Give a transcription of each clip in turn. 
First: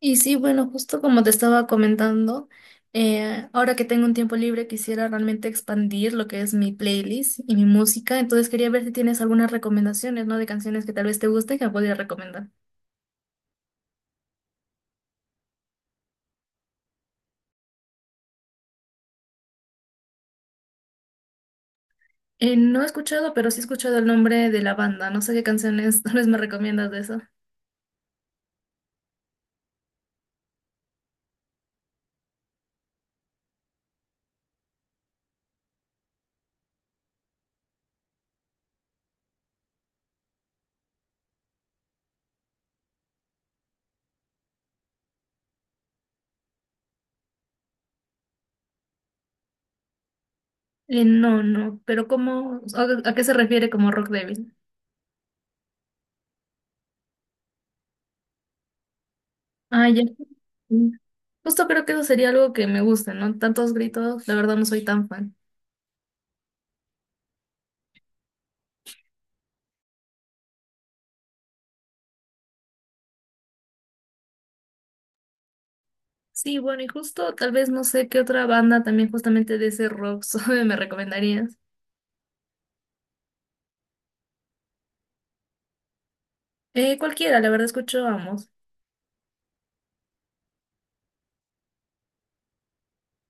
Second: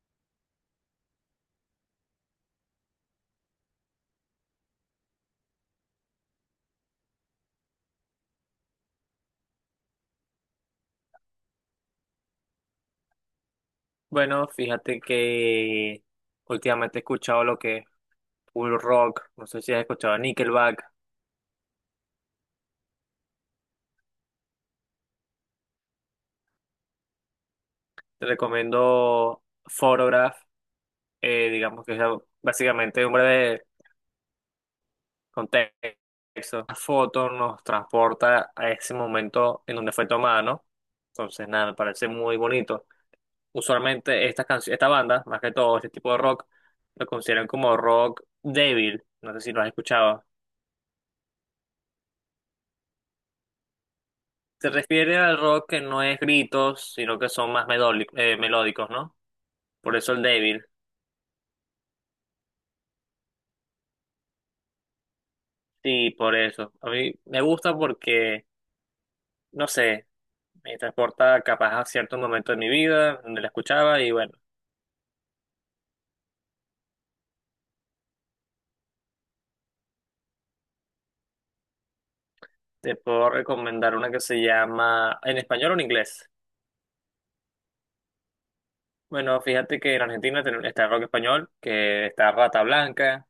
Y sí, bueno, justo como te estaba comentando, ahora que tengo un tiempo libre quisiera realmente expandir lo que es mi playlist y mi música, entonces quería ver si tienes algunas recomendaciones, ¿no? De canciones que tal vez te gusten que me podría recomendar. Bueno, fíjate que últimamente he escuchado lo que es full rock, no sé si has escuchado a Nickelback, No he escuchado, pero sí he escuchado el nombre de la banda, no sé qué canciones tal vez me recomiendas de eso. te recomiendo Photograph, digamos que es básicamente un breve contexto. La foto nos transporta a ese momento en donde fue tomada, ¿no? Entonces, nada, me parece muy bonito. Usualmente estas canciones, esta banda, más que todo este tipo de rock, lo consideran como rock débil, no sé si lo has escuchado. No, no, pero ¿cómo, a qué se refiere como rock débil? Se refiere al rock que no es gritos, sino que son más melódicos, ¿no? Ah, Por ya. eso el débil. Mm. Justo creo que eso sería algo que me guste, ¿no? Tantos gritos, la verdad no soy tan fan. Sí, por eso. A mí me gusta porque, no sé, me transporta capaz a cierto momento de mi vida donde la escuchaba y bueno, Sí, bueno, y justo tal vez no sé qué otra banda también justamente de ese rock suave me recomendarías. te puedo recomendar una que se llama en español o en inglés. Cualquiera, la verdad escucho ambos. Bueno, fíjate que en Argentina está el rock español, que está Rata Blanca,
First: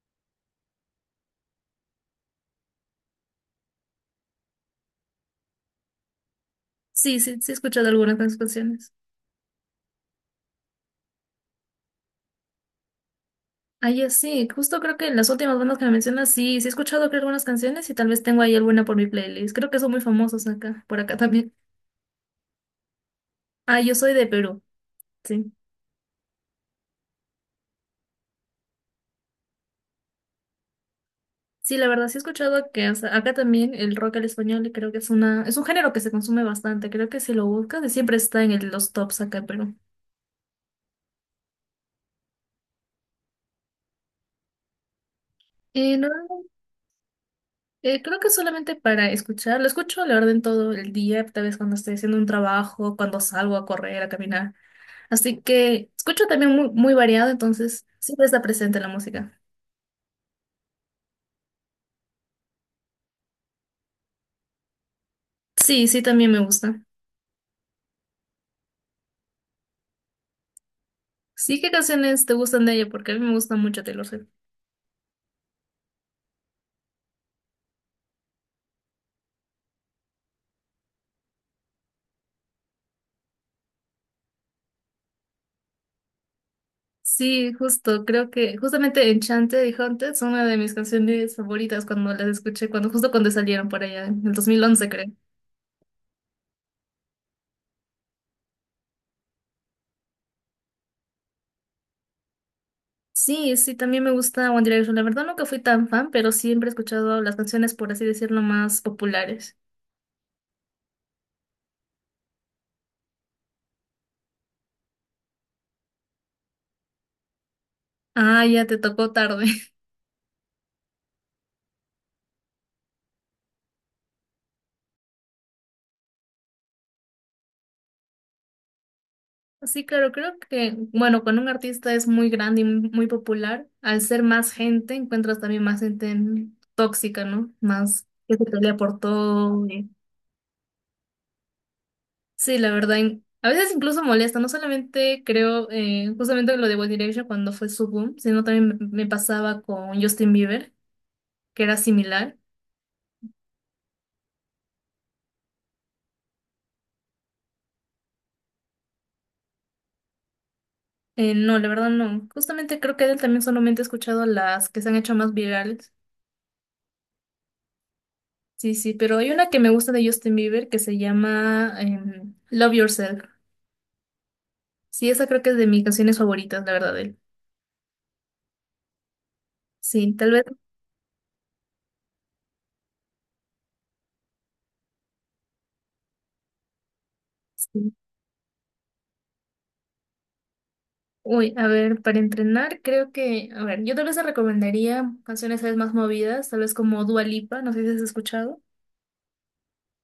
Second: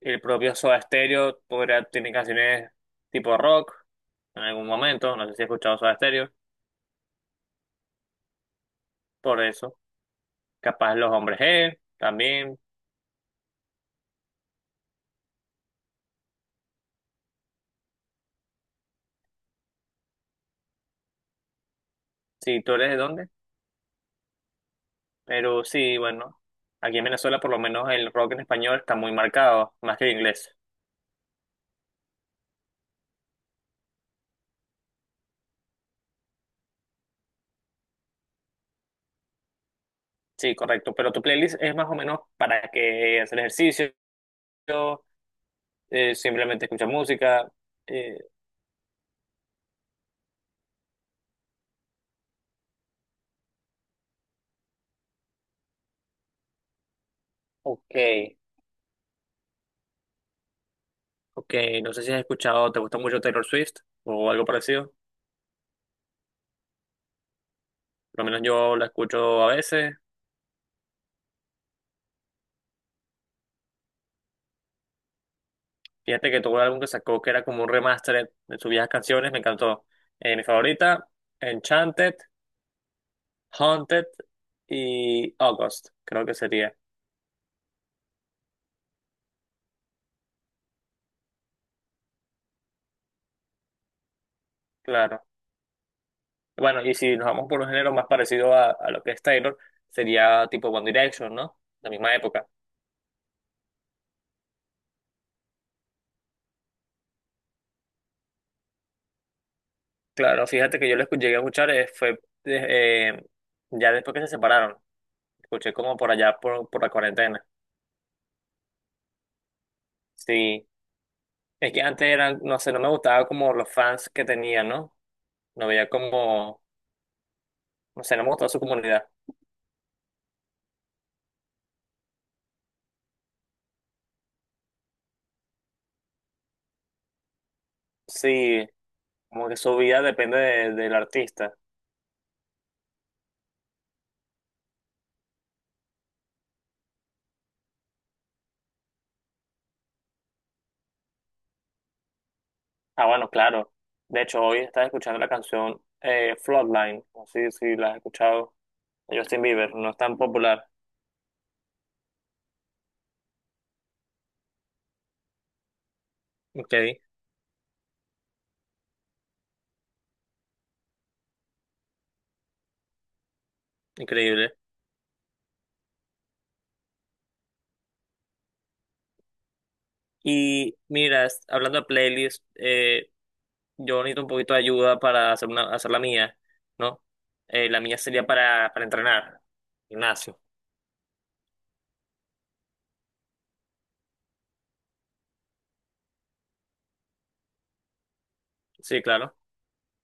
el propio Soda Stereo podría, tiene canciones tipo rock en algún momento, no sé si has escuchado Soda Stereo, Sí, sí, sí he escuchado algunas de sus canciones. por eso. Capaz los hombres G, también, Ah, ya sí, justo creo que las últimas bandas que me mencionas, sí, sí he escuchado creo algunas canciones y tal vez tengo ahí alguna por mi playlist. Creo que son muy famosos acá, por acá también. si tú eres de dónde, Ah, yo soy de Perú, sí. pero sí, bueno, aquí en Venezuela por lo menos el rock en español está muy marcado, más que el inglés. Sí, la verdad sí he escuchado que o sea, acá también el rock al español creo que es una, es un género que se consume bastante. Creo que si lo buscas siempre está en los tops acá en Perú. Sí, correcto, pero tu playlist es más o menos para que hacer ejercicio, No. Simplemente escuchar música. Eh, Creo que solamente para escuchar, lo escucho la orden todo el día, tal vez cuando estoy haciendo un trabajo, cuando salgo a correr, a caminar. Así que escucho también muy, muy variado, entonces ok, siempre está presente la música. ok, no sé si has escuchado, ¿te gusta mucho Taylor Swift o algo parecido? Sí, sí, también me gusta. Por lo menos yo la escucho a veces. Sí, ¿qué canciones te gustan de ella? Porque a mí me gusta mucho Taylor Swift. Fíjate que tuvo un álbum que sacó que era como un remaster de sus viejas canciones, me encantó. Mi favorita, Enchanted. Haunted y August, creo que sería, Sí, justo, creo que justamente Enchanted y Haunted son una de mis canciones favoritas cuando las escuché, cuando justo cuando salieron por allá, en el 2011 creo. claro. Bueno, y si nos vamos por un género más parecido a lo que es Taylor, sería tipo One Direction, ¿no? La misma época. Sí, sí, también me gusta One Direction. La verdad nunca fui tan fan, pero siempre he escuchado las canciones, por así decirlo, más populares. Claro, fíjate que yo llegué a escuchar, ya después que se separaron. Escuché como por allá, por la cuarentena. Ah, ya te tocó tarde. Sí, es que antes eran, no sé, no me gustaba como los fans que tenía, ¿no? No veía como, no sé, no me gustaba su comunidad. Sí, claro, creo que, bueno, cuando un artista es muy grande y muy popular, al ser más gente, encuentras también más gente tóxica, ¿no? Más que se Sí, pelea por como que todo. su Y vida depende del artista. Sí, la verdad, a veces incluso molesta, no solamente creo, justamente lo de One Direction cuando fue su boom, sino también me pasaba con Justin Bieber, que era similar. Ah, bueno, claro. De hecho, hoy estás escuchando la canción Floodline. No sé si la has escuchado. De Justin Bieber, no es tan popular. No, la verdad no. Justamente creo que de él también solamente he escuchado las que se han hecho más virales. Ok, Sí, sí, pero hay una que me gusta de Justin Bieber que se llama Love Yourself. increíble. Sí, esa creo que es de mis canciones favoritas, la verdad, de él. Sí, tal vez. Y mira, hablando de playlist, yo necesito un poquito de ayuda para hacer, una, hacer la mía, ¿no? La Sí. mía sería para entrenar. Gimnasio. Uy, a ver, para entrenar creo que, a ver, yo tal vez te recomendaría canciones tal vez más movidas, tal vez como Dua Lipa, no sé si has escuchado. Sí, claro.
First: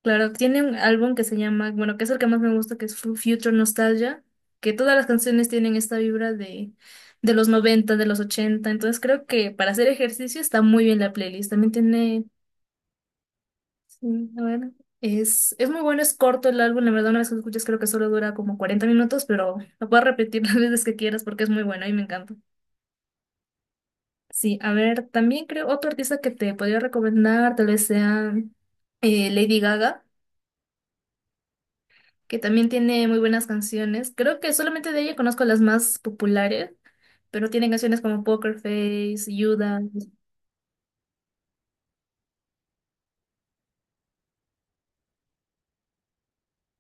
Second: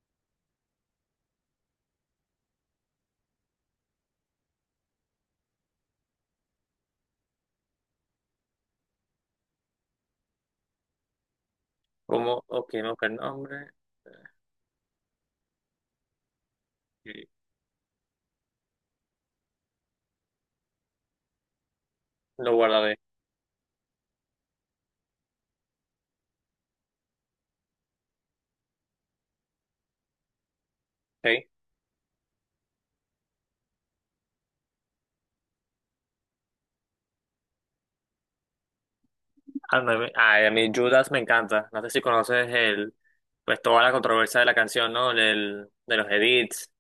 Claro, tiene un álbum que se llama, bueno, que es el que más me gusta, que es Future Nostalgia, que todas las canciones tienen esta vibra de los 90, de los 80. Entonces creo que para hacer ejercicio está muy bien la playlist. También tiene, Cómo ok, no, buscar el nombre. sí, a ver, es muy bueno, es corto el álbum, la verdad una vez Y que lo escuchas creo que solo dura como 40 minutos, pero lo puedes repetir las veces que quieras porque es muy bueno y me encanta. lo guardaré. Sí, a ver, también creo otro artista que te podría recomendar, tal vez sea Lady Gaga. Ok. Que también tiene muy buenas canciones. Creo que solamente de ella conozco las más populares, pero tiene canciones como Poker Face, Ah Judas. no ay, a mí Judas me encanta. No sé si conoces el, pues toda la controversia de la canción, ¿no? Del, de los edits.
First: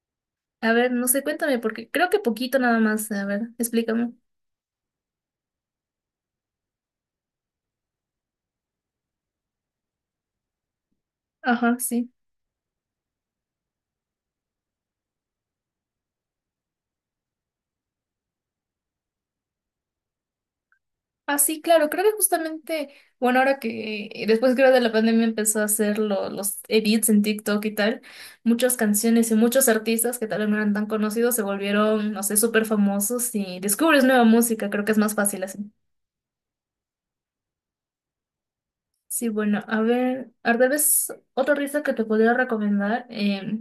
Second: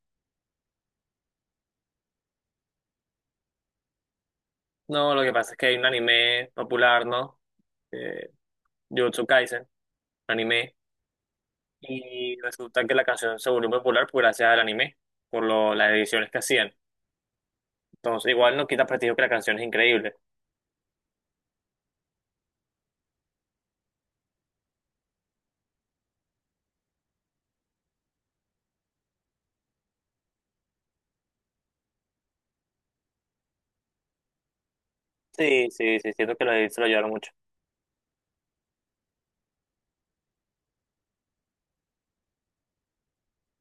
A ver, no sé, cuéntame, porque creo que poquito nada más. A ver, explícame. No, lo que pasa es que hay un anime popular, ¿no? Eh, Jujutsu Kaisen, anime. Ajá, sí. Y resulta que la canción se volvió popular por gracias al anime, por lo, las ediciones que hacían. Entonces, igual no quita prestigio que la canción es increíble. Ah, sí, claro, creo que justamente, bueno, ahora que después creo de la pandemia empezó a hacer los edits en TikTok y tal, muchas canciones y muchos artistas que tal vez no eran tan conocidos se volvieron, no sé, súper famosos y descubres nueva música, creo que es más fácil Sí, así. sí, sí, siento que los edits se lo ayudaron mucho. Sí, bueno, a ver, tal vez otro artista que te podría recomendar,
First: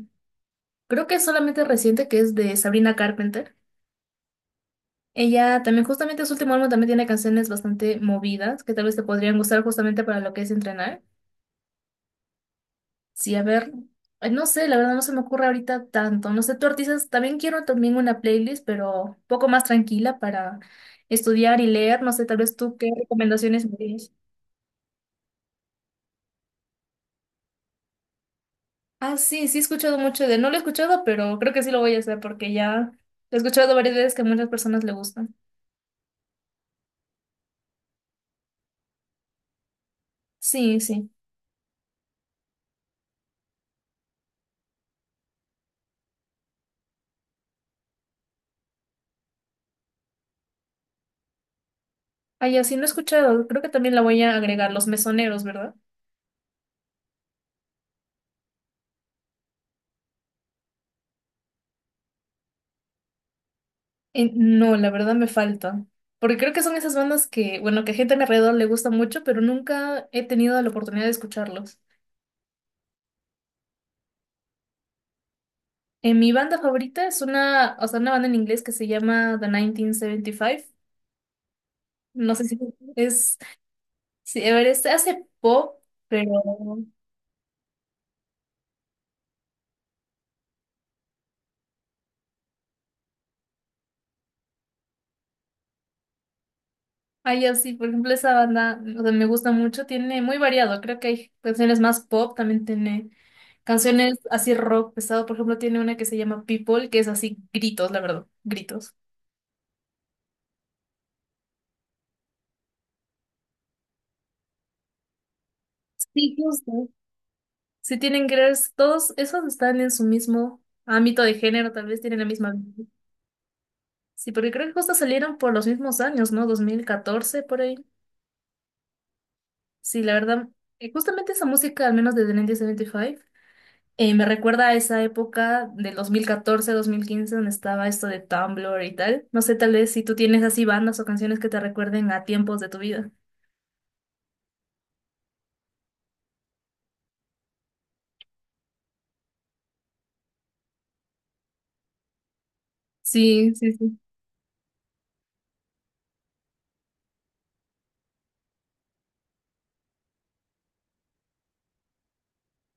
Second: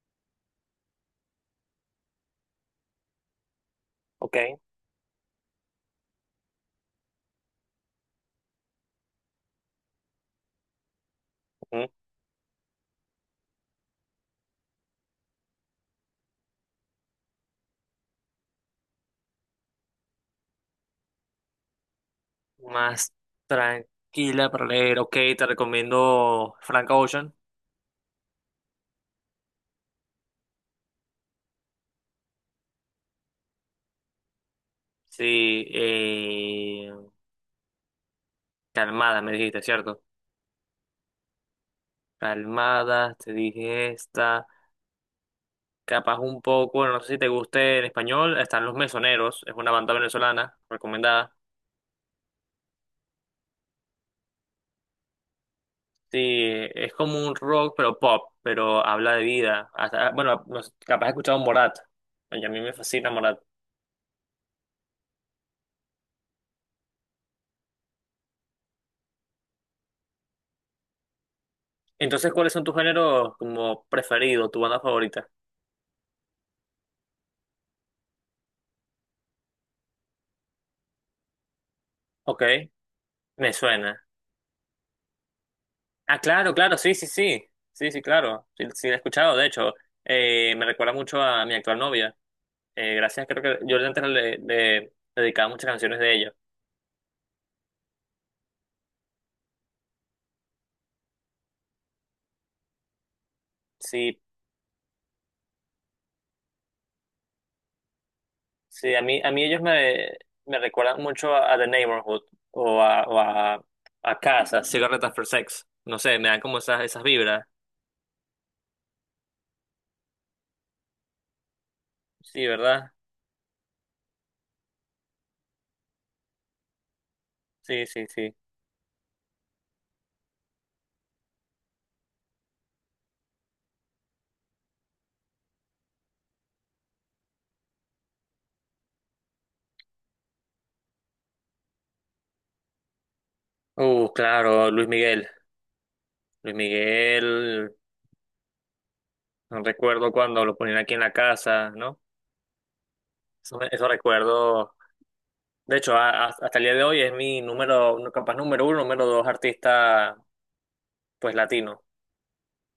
creo que es solamente reciente, que es de Sabrina Carpenter. Ok. Ella también, justamente su último álbum también tiene canciones bastante movidas, que tal vez te podrían gustar justamente para lo que es entrenar. Ujú. Sí, a ver, no sé, la verdad no se me ocurre ahorita tanto. No sé, tú artistas, también quiero también una playlist, pero un poco más tranquila para estudiar y leer. No sé, tal vez tú qué Más recomendaciones me. tranquila para leer. Ok, te recomiendo Frank Ocean. Ah, sí, sí he escuchado mucho de... No lo he escuchado, pero creo que sí lo voy a hacer porque ya he escuchado varias veces que a muchas personas le gustan. Sí, calmada, me dijiste, ¿cierto? Sí, sí. Calmada, te dije esta. Capaz un poco, bueno, no sé si te guste en español, están Los Mesoneros, es una banda venezolana recomendada. Ah, ya sí, no he escuchado. Creo que también la voy a agregar, los mesoneros, ¿verdad? Sí, es como un rock, pero pop, pero habla de vida. Hasta- bueno, no sé, capaz has escuchado Morat, y a mí me fascina Morat. No, la verdad me falta. Porque creo que son esas bandas que, bueno, que a gente a mi alrededor le gusta mucho, pero nunca he tenido la oportunidad de escucharlos. Entonces, ¿cuáles son tus géneros como preferidos, tu banda favorita? Mi banda favorita es una, o sea, una banda en inglés que se llama The 1975. No Ok, sé si es, me suena. sí, a ver, este hace pop, Ah, pero... claro, claro, sí, sí, sí. Sí, sí, claro. Sí, sí, la he escuchado. De hecho, me recuerda mucho a mi actual novia. Gracias, creo que yo antes le dedicaba muchas canciones de ellos. Ay, así, por ejemplo, esa banda, o sea, me gusta mucho, tiene muy variado, creo que hay canciones más pop, también tiene canciones Sí, así rock pesado, por ejemplo, tiene una que se llama People, que es así gritos, la verdad, gritos. sí, a mí ellos me recuerdan mucho a The Neighborhood o a, o a, a Casa, Cigarette After Sex. No sé, me Sí, dan como justo. esas, esas vibras. Sí tienen girls, todos esos están en su mismo ámbito de género, tal vez tienen la Sí, misma. ¿verdad? Sí, porque creo que justo salieron por los mismos años, ¿no? 2014 por ahí. Sí, sí, sí. Sí, la verdad, justamente esa música, al menos desde 1975, me recuerda a esa época del 2014-2015 donde estaba esto de Tumblr y tal. No sé, tal vez si tú tienes así bandas o canciones que te recuerden a tiempos de tu vida. Claro, Luis Miguel. Luis Miguel, no recuerdo cuando lo ponían aquí en la casa, ¿no? Sí, Eso, sí, eso sí. recuerdo. De hecho, hasta el día de hoy es mi número, capaz número uno, número dos artista, pues latino,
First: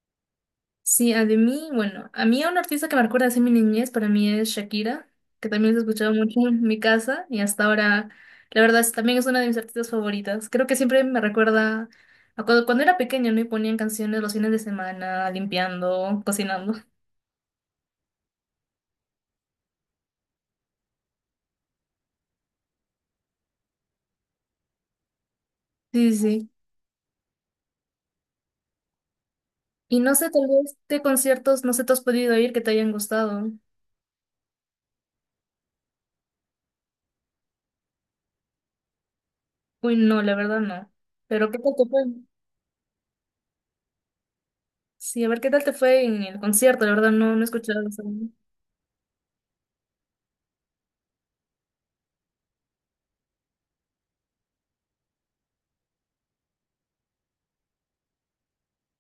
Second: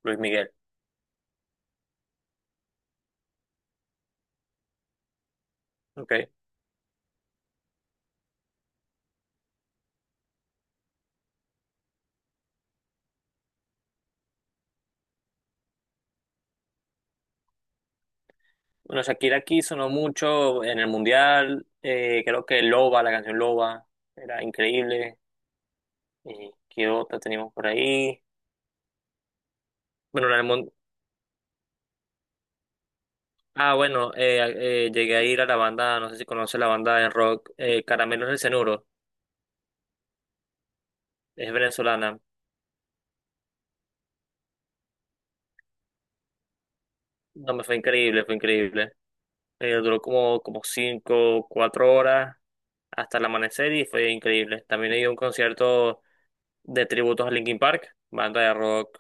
Luis Miguel. Sí, a de mí, bueno, a mí un artista que me recuerda así mi niñez para mí es Shakira, que también se escuchaba Okay. mucho en mi casa y hasta ahora, la verdad, también es una de mis artistas favoritas. Creo que siempre me recuerda a cuando, cuando era pequeña, ¿no? Y ponían canciones los fines de semana, limpiando, cocinando. Bueno, Shakira aquí sonó mucho en el Mundial, creo que Loba, la canción Loba, era increíble. Sí, sí. Y ¿qué otra teníamos por ahí? Y no Bueno, sé, tal vez de conciertos, no sé, ¿te has podido ir que te hayan gustado? ah, bueno, llegué a ir a la banda, no sé si conoce la banda de rock, Caramelos del Cenuro, Uy, no, la verdad no. Pero es ¿qué tal te fue? venezolana. Sí, a ver, ¿qué tal te fue en el concierto? La verdad no, no he No, me fue escuchado. O sea, increíble, fue increíble. Duró como 5, 4 horas hasta el amanecer y fue increíble. También he ido a un concierto de tributos a Linkin Park, banda de rock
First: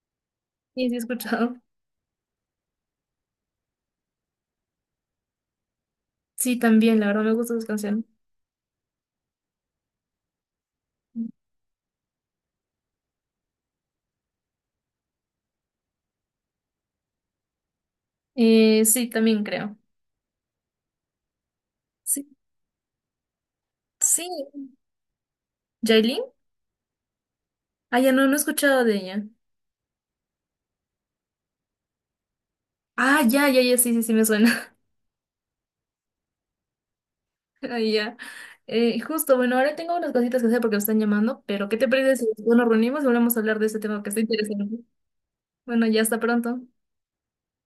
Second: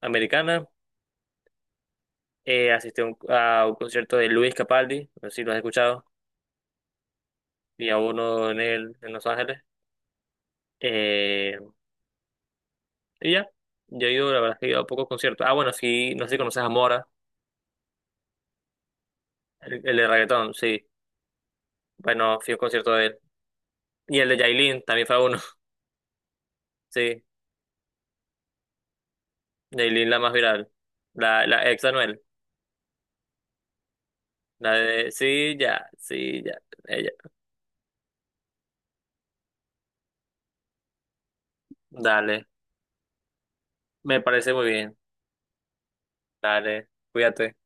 americana. sí, sí he escuchado. Asistí a un concierto de Luis Capaldi, no sé si lo has escuchado, Sí, también, la verdad me gustan sus y a canciones. uno en en Los Ángeles. Eh, y ya, yo he ido, la verdad es que he ido a pocos conciertos. Ah, bueno, sí, no sé si conoces a Mora, Sí, también creo. El de reggaetón, sí. Sí, Bueno, fui a un concierto de él. Y sí. el de Yailin, también fue a uno, ¿Yailin? sí. Ah, ya no, no he escuchado de ella. Yailin, la más viral. La ex Anuel. Ah, ya, ya, ya, sí, sí, sí me suena. La de, sí, ya, sí, ya, ella. Ah, ya. Justo, bueno, ahora tengo unas cositas que hacer porque me están llamando, pero ¿qué te parece si Dale. nos reunimos y volvemos a hablar de este tema que está Me parece muy interesante? bien. Bueno, ya hasta pronto. Dale, cuídate.